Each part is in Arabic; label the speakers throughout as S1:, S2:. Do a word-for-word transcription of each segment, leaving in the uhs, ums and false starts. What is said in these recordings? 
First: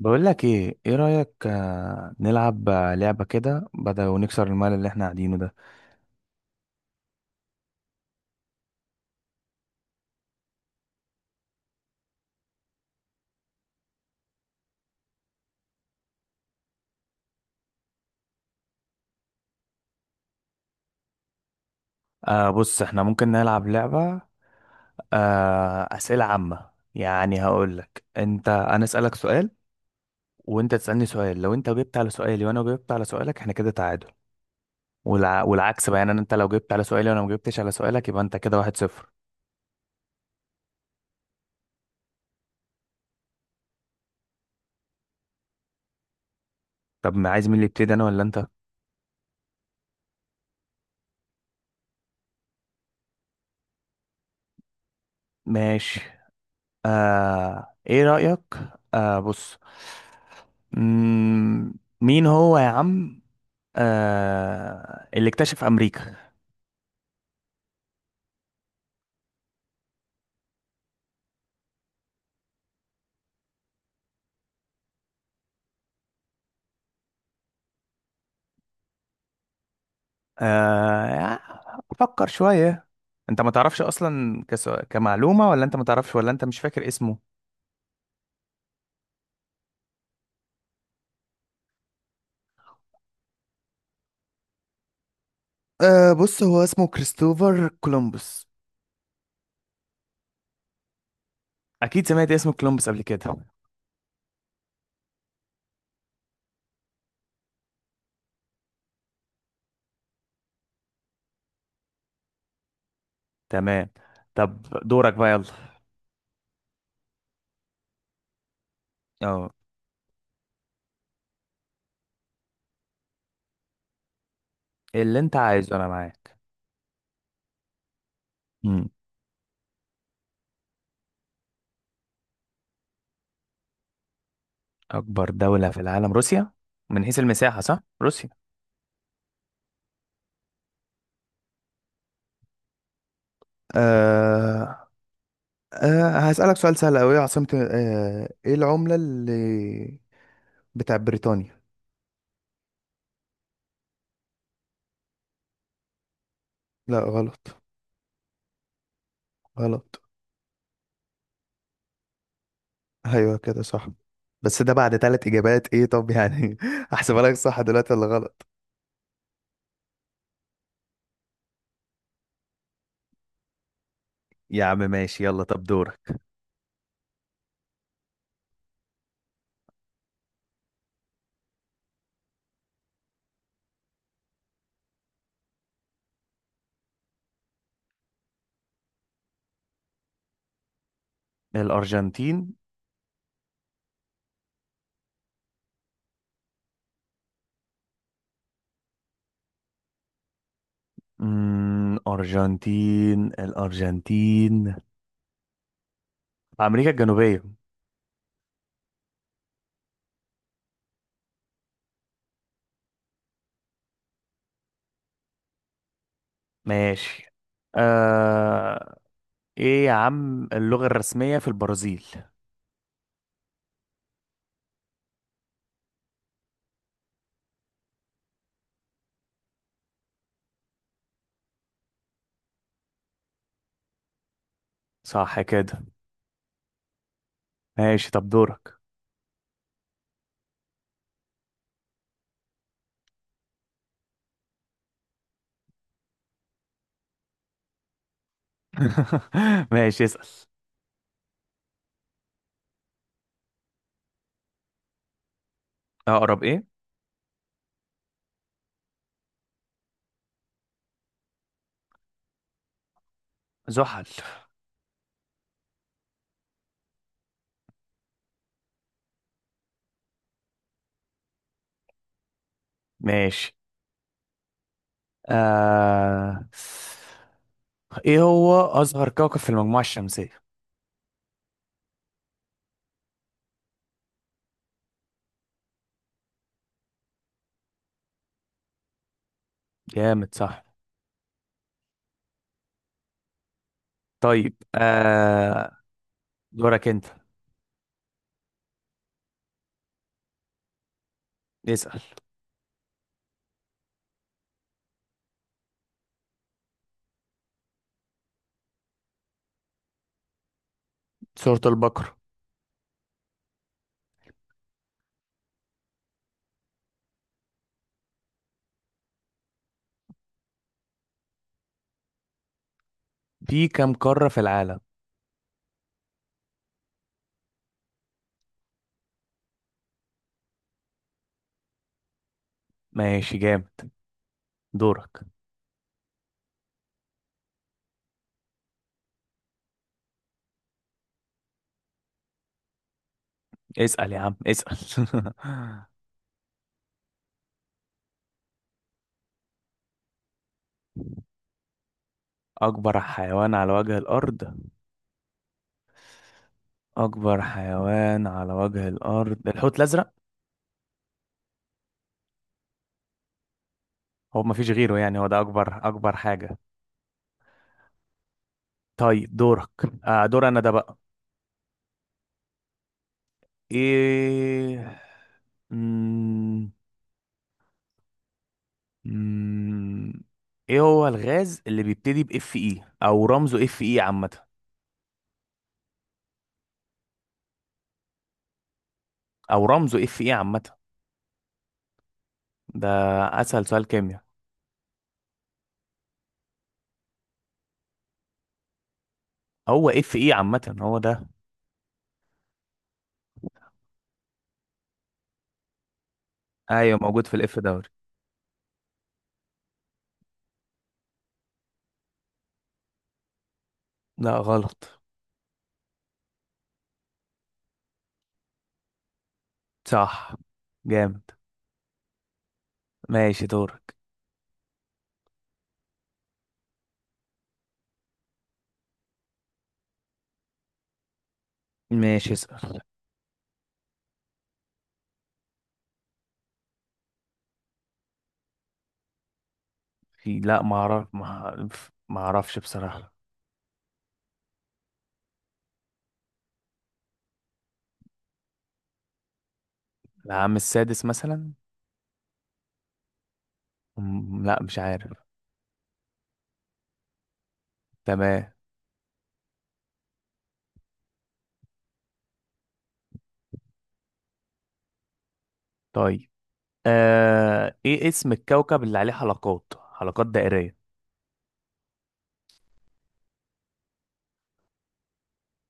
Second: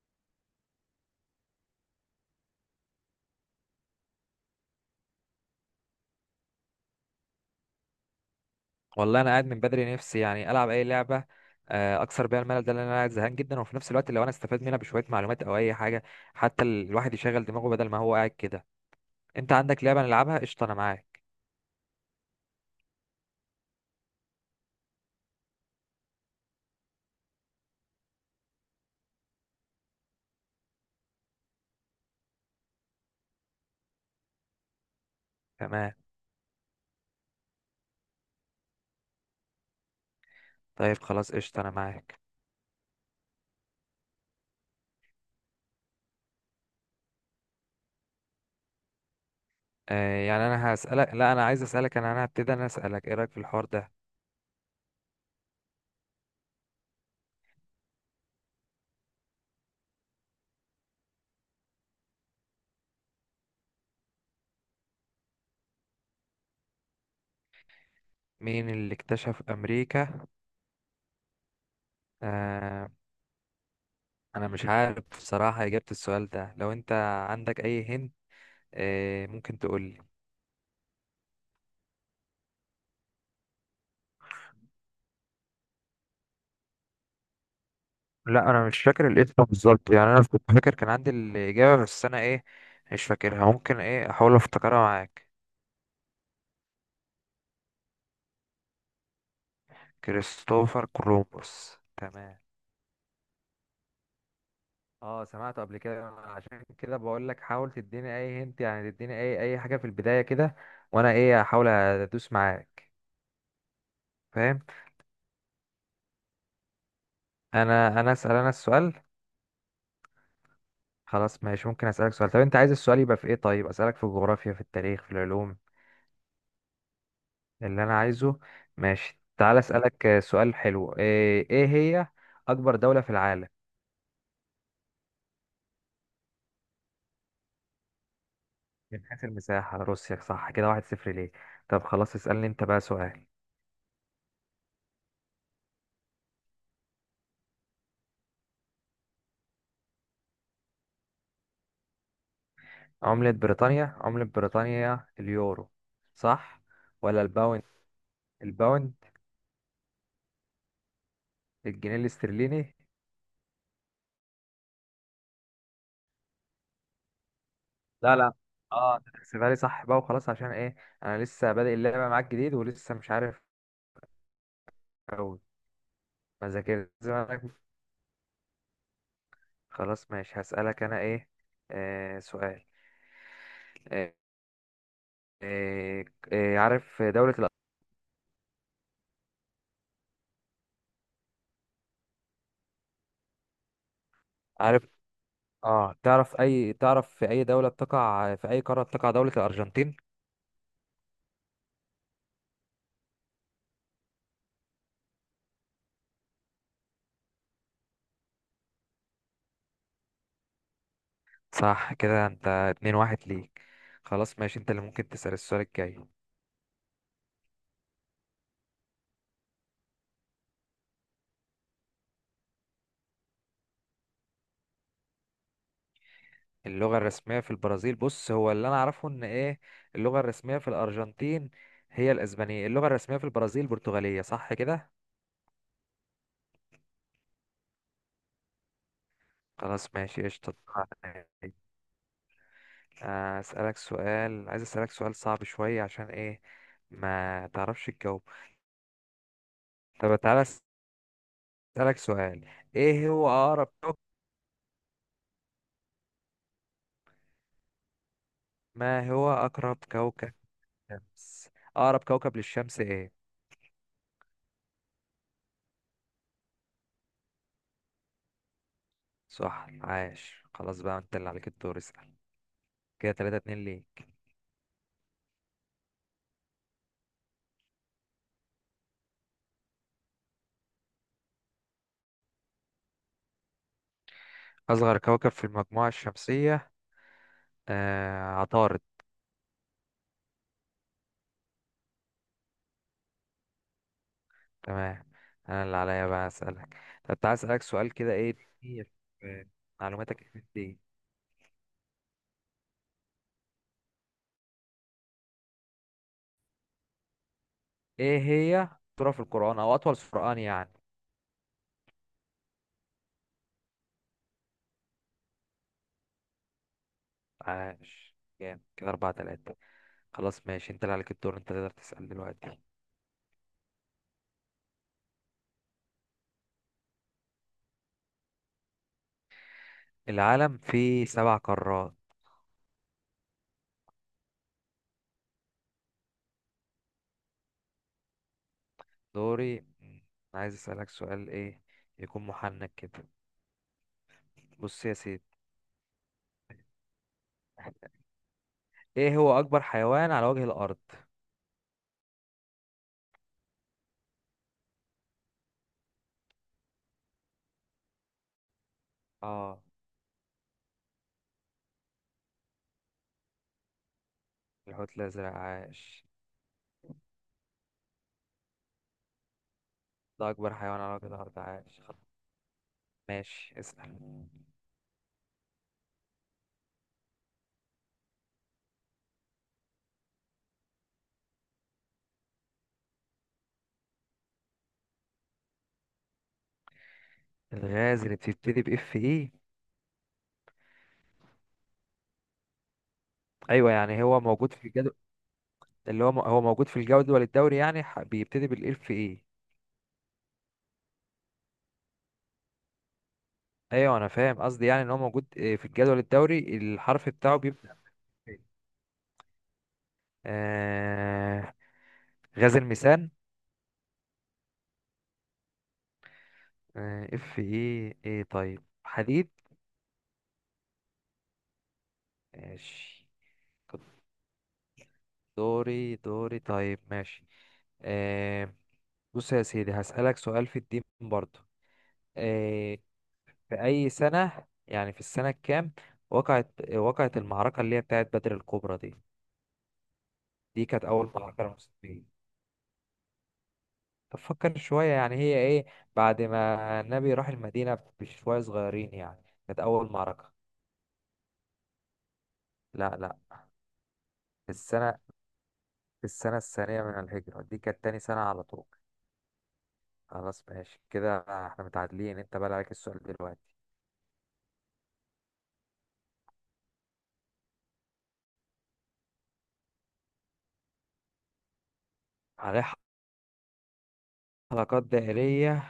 S1: بقول لك ايه ايه رأيك؟ آه، نلعب آه، لعبة كده بدل ونكسر الملل اللي احنا قاعدينه ده.
S2: والله انا قاعد من بدري نفسي يعني العب اي لعبه. آه، اكسر بيها الملل ده لان انا قاعد زهقان جدا، وفي نفس الوقت لو انا استفاد منها بشويه معلومات او اي حاجه، حتى ال- الواحد يشغل دماغه بدل ما هو قاعد كده. انت عندك لعبه نلعبها؟ قشطه انا معاك.
S1: آه بص، احنا ممكن نلعب لعبة، آه أسئلة عامة. يعني هقول لك، انت انا أسألك سؤال وانت تسألني سؤال. لو انت جبت على سؤالي وانا جبت على سؤالك احنا كده تعادل. والع... والعكس
S2: تمام،
S1: بقى، يعني أنا- انت لو جبت على سؤالي وانا ما جبتش على سؤالك يبقى انت كده واحد صفر.
S2: طيب خلاص قشطه انا معاك.
S1: طب، ما عايز، مين اللي يبتدي، انا ولا انت؟
S2: آه، يعني انا هسالك لا انا عايز اسالك. انا انا هبتدي. انا اسالك ايه رايك في الحوار ده؟
S1: ماشي. آه ايه رأيك؟ آه بص، مم، مين هو يا عم آه اللي اكتشف امريكا؟
S2: مين اللي اكتشف امريكا؟ آه، انا مش عارف بصراحه اجابه السؤال ده. لو انت عندك اي هند ممكن تقول.
S1: آه افكر شوية. انت ما تعرفش اصلا كس... كمعلومة، ولا انت ما تعرفش، ولا انت مش فاكر اسمه؟
S2: لا انا مش فاكر الاسم بالظبط، يعني انا كنت فاكر كان عندي الاجابه بس انا ايه مش فاكرها. ممكن ايه احاول افتكرها معاك.
S1: أه بص، هو اسمه كريستوفر كولومبوس.
S2: كريستوفر كولومبوس،
S1: اكيد سمعت
S2: تمام.
S1: اسم كولومبس قبل كده.
S2: اه سمعته قبل كده أنا، عشان كده بقول لك حاول تديني اي هنت، يعني تديني اي اي حاجه في البدايه كده، وانا ايه احاول ادوس معاك.
S1: تمام،
S2: فاهم.
S1: طب دورك بقى، يلا.
S2: انا انا اسال انا السؤال.
S1: اه،
S2: خلاص ماشي، ممكن اسالك سؤال. طب انت عايز السؤال يبقى في ايه؟ طيب اسالك في الجغرافيا، في التاريخ، في
S1: اللي انت
S2: العلوم؟
S1: عايزه انا معاك.
S2: اللي انا عايزه،
S1: مم.
S2: ماشي. تعال اسالك آه، سؤال حلو. ايه إيه هي اكبر دولة في العالم؟
S1: اكبر دولة في العالم روسيا، من حيث المساحة، صح، روسيا.
S2: من حيث المساحة روسيا، صح. كده واحد صفر ليه. طب خلاص اسالني انت بقى سؤال.
S1: أه أه هسألك سؤال سهل أوي. عاصمة أه إيه العملة اللي بتاع بريطانيا؟
S2: عملة بريطانيا، عملة بريطانيا اليورو، صح؟
S1: لا،
S2: ولا
S1: غلط.
S2: الباوند؟ الباوند؟
S1: غلط.
S2: الجنيه الاسترليني.
S1: ايوه كده صح. بس ده بعد ثلاث اجابات، ايه؟ طب يعني احسبها لك صح دلوقتي ولا
S2: لا لا،
S1: غلط؟
S2: اه انت تحسبها لي صح بقى وخلاص، عشان ايه؟ انا لسه بادئ اللعبة معاك جديد ولسه مش عارف
S1: يا عم ماشي،
S2: اوي.
S1: يلا طب دورك.
S2: ما ذاكرت زي ما أنا- خلاص ماشي، هسألك انا ايه آه سؤال. آه، إيه إيه؟ عارف دولة الأ-
S1: الأرجنتين.
S2: عارف؟ اه تعرف اي تعرف في اي دولة بتقع، في اي قارة بتقع دولة الأرجنتين؟
S1: امم أرجنتين الأرجنتين، أمريكا الجنوبية.
S2: صح كده، انت اتنين واحد ليك. خلاص ماشي، انت اللي ممكن تسأل السؤال الجاي.
S1: ماشي. آه... إيه يا عم اللغة الرسمية في البرازيل؟
S2: اللغة الرسمية في البرازيل، بص هو اللي انا اعرفه ان ايه، اللغة الرسمية في الأرجنتين هي الأسبانية، اللغة الرسمية في البرازيل برتغالية، صح كده.
S1: صح كده. ماشي، طب دورك.
S2: خلاص ماشي قشطة. آه، أسألك سؤال، عايز أسألك سؤال صعب شوية، عشان ايه ما تعرفش تجاوب.
S1: ماشي
S2: طب
S1: اسأل.
S2: تعالى أسألك سؤال. إيه هو أقرب كوكب؟
S1: أقرب إيه؟
S2: ما هو أقرب كوكب للشمس. أقرب كوكب للشمس إيه؟
S1: زحل.
S2: صح، عاش. خلاص بقى أنت اللي عليك الدور، اسأل. كده تلاتة
S1: ماشي.
S2: اتنين ليك.
S1: آه... ايه هو اصغر كوكب في المجموعة الشمسية؟
S2: أصغر كوكب في المجموعة الشمسية آه عطارد.
S1: جامد، صح. طيب.
S2: تمام، أنا
S1: آه
S2: اللي عليا بقى أسألك.
S1: دورك انت.
S2: طب تعالى أسألك سؤال كده إيه كتير في معلوماتك دي.
S1: اسأل.
S2: إيه هي سورة في القرآن أو أطول سورة يعني؟
S1: سورة البقرة.
S2: عاش جامد، كده أربعة تلاتة. خلاص ماشي، أنت اللي عليك الدور، أنت تقدر تسأل دلوقتي.
S1: في كم قارة في العالم؟
S2: العالم فيه سبع قارات.
S1: ماشي، جامد. دورك.
S2: دوري. مم، أنا عايز أسألك سؤال ايه يكون محنك كده.
S1: اسأل يا عم اسأل.
S2: بص يا سيدي، ايه هو اكبر حيوان على وجه الارض؟
S1: اكبر حيوان على وجه الارض. اكبر حيوان على وجه الارض
S2: اه
S1: الحوت الازرق. هو ما فيش
S2: الحوت
S1: غيره، يعني هو
S2: الازرق،
S1: ده اكبر
S2: عاش.
S1: اكبر حاجة. طيب دورك. آه
S2: ده
S1: دور
S2: اكبر
S1: انا ده
S2: حيوان على
S1: بقى.
S2: وجه الارض، عاش خلاص، ماشي اسأل.
S1: ايه، مم. ايه هو الغاز اللي بيبتدي باف اي او رمزه اف اي عامه؟
S2: الغاز اللي بتبتدي باف اي؟
S1: او رمزه اف اي عامه، ده اسهل
S2: ايوه
S1: سؤال
S2: يعني هو
S1: كيمياء.
S2: موجود في الجدول، اللي هو م- هو موجود في الجدول الدوري، يعني ح- بيبتدي بالاف اي.
S1: هو اف اي عامه، هو ده.
S2: ايوه انا فاهم، قصدي يعني ان هو موجود آه، في الجدول الدوري،
S1: ايوه،
S2: الحرف
S1: موجود في
S2: بتاعه
S1: الاف
S2: بيبدأ بإف.
S1: دوري.
S2: إيه؟ آه غاز الميثان.
S1: لا، غلط.
S2: آه اف ايه ايه، طيب حديد.
S1: صح، جامد.
S2: ماشي.
S1: ماشي
S2: كنت
S1: دورك.
S2: دوري، دوري طيب ماشي. آه بص يا سيدي، هسألك سؤال في الدين برضو.
S1: ماشي
S2: آه
S1: اسأل.
S2: في أي سنة، يعني في السنة الكام وقعت وقعت المعركة اللي هي بتاعت بدر الكبرى دي؟
S1: في، لا
S2: دي
S1: ما
S2: كانت
S1: اعرف،
S2: أول
S1: ما
S2: معركة
S1: أعرف-
S2: للمسلمين.
S1: ما اعرفش بصراحه.
S2: تفكر شوية، يعني هي إيه بعد ما النبي راح المدينة بشوية صغيرين، يعني كانت أول معركة.
S1: العام السادس مثلا.
S2: لا لا،
S1: مم، لا مش
S2: السنة،
S1: عارف.
S2: في السنة الثانية من الهجرة، دي كانت تاني سنة على
S1: تمام.
S2: طول. خلاص ماشي كده، احنا متعادلين، انت بقى عليك السؤال دلوقتي.
S1: طيب، آه... ايه اسم الكوكب اللي عليه حلقات حلقات دائريه؟
S2: عليه حلقات دائرية،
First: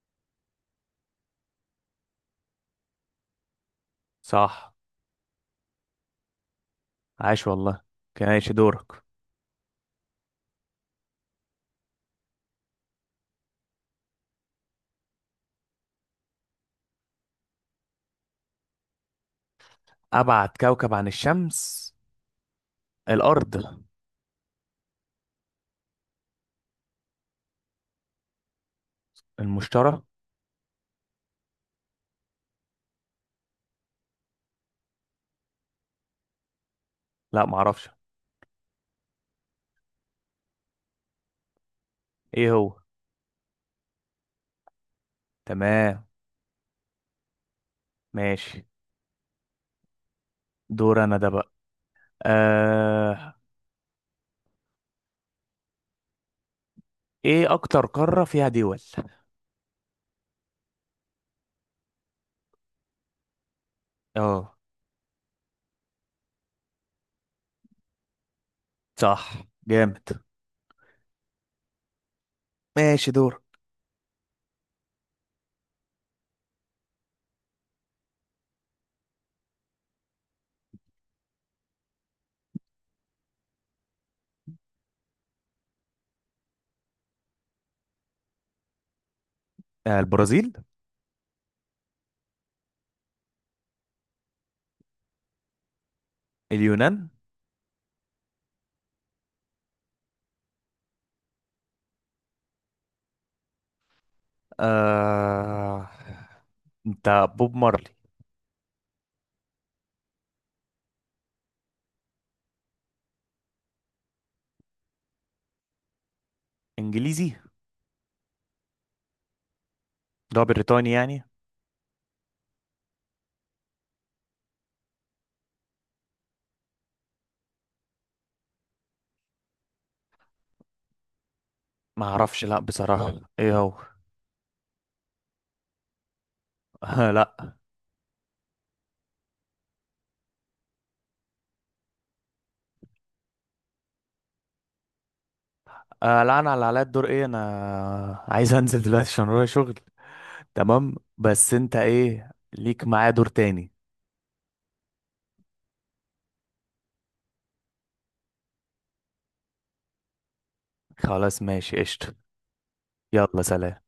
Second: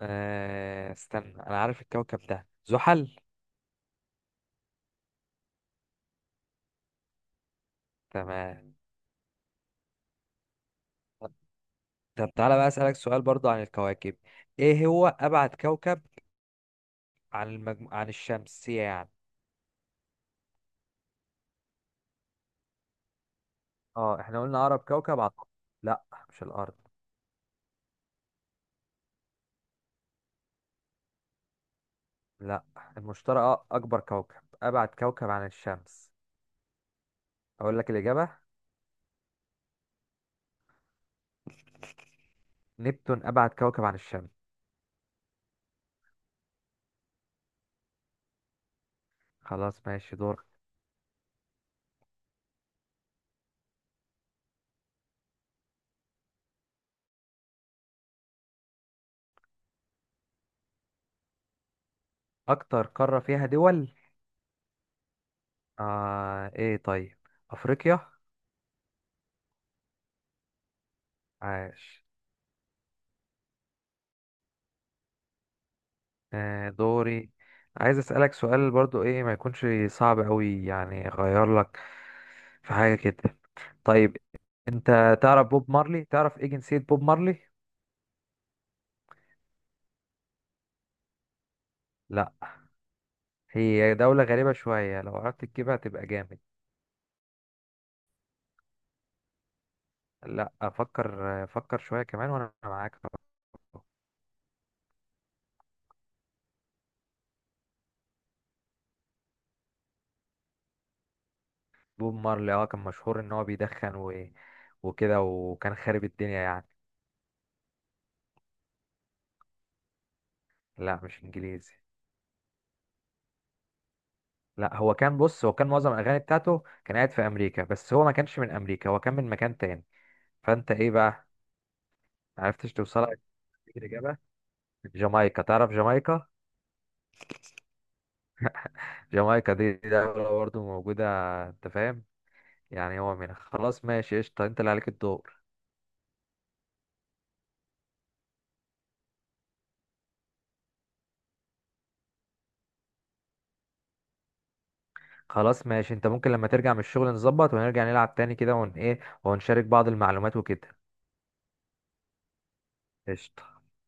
S2: آه استنى انا عارف الكوكب ده، زحل.
S1: صح، عاش والله. كان عايش،
S2: تمام.
S1: دورك.
S2: طب تعالى بقى اسألك سؤال برضو عن الكواكب. ايه هو ابعد كوكب عن المجم... عن الشمس يعني؟
S1: ابعد كوكب عن الشمس الارض.
S2: اه احنا قلنا اقرب كوكب عن، لا مش الارض،
S1: المشتري.
S2: لا المشتري أ- اكبر كوكب، ابعد كوكب عن الشمس.
S1: لا
S2: اقول
S1: معرفش.
S2: لك الاجابة،
S1: ايه هو؟
S2: نبتون، ابعد كوكب عن الشمس.
S1: تمام، ماشي.
S2: خلاص ماشي، دور.
S1: دور انا ده بقى. آه... ايه اكتر قارة فيها دول؟
S2: اكتر قارة فيها دول؟
S1: اه،
S2: آه ايه طيب افريقيا.
S1: صح، جامد.
S2: عاش.
S1: ماشي دور.
S2: آه دوري، عايز اسألك سؤال برضو ايه ما يكونش صعب قوي، يعني اغير لك في حاجة كده. طيب انت تعرف بوب مارلي؟ تعرف ايه جنسية بوب مارلي؟
S1: آه البرازيل.
S2: لا، هي دولة غريبة شوية، لو عرفت تجيبها تبقى جامد.
S1: اليونان.
S2: لا، افكر افكر شوية كمان وانا معاك.
S1: آه... انت، بوب مارلي.
S2: بوب مارلي اه كان مشهور ان هو بيدخن و... وكده، وكان خارب الدنيا يعني.
S1: انجليزي، ده بريطاني
S2: لا مش
S1: يعني.
S2: انجليزي. لا هو كان، بص هو كان معظم الاغاني بتاعته كان قاعد في امريكا، بس هو ما كانش من امريكا، هو كان من مكان تاني. فانت ايه بقى؟
S1: ما اعرفش لا
S2: عرفتش توصلها
S1: بصراحة، ايه هو؟
S2: الاجابه؟ جامايكا، تعرف جامايكا؟
S1: لا.
S2: جامايكا دي دي دولة برضه موجودة، انت فاهم، يعني هو من، خلاص ماشي قشطة، انت اللي عليك الدور.
S1: آه لا، انا اللي عليا الدور. ايه، انا عايز انزل دلوقتي عشان ورايا شغل. تمام، بس انت ايه ليك معايا دور تاني.
S2: خلاص ماشي، انت ممكن لما ترجع من الشغل نظبط ونرجع نلعب تاني كده، ون ايه ونشارك بعض المعلومات وكده.
S1: خلاص ماشي قشطة. يلا
S2: قشطة.
S1: سلام.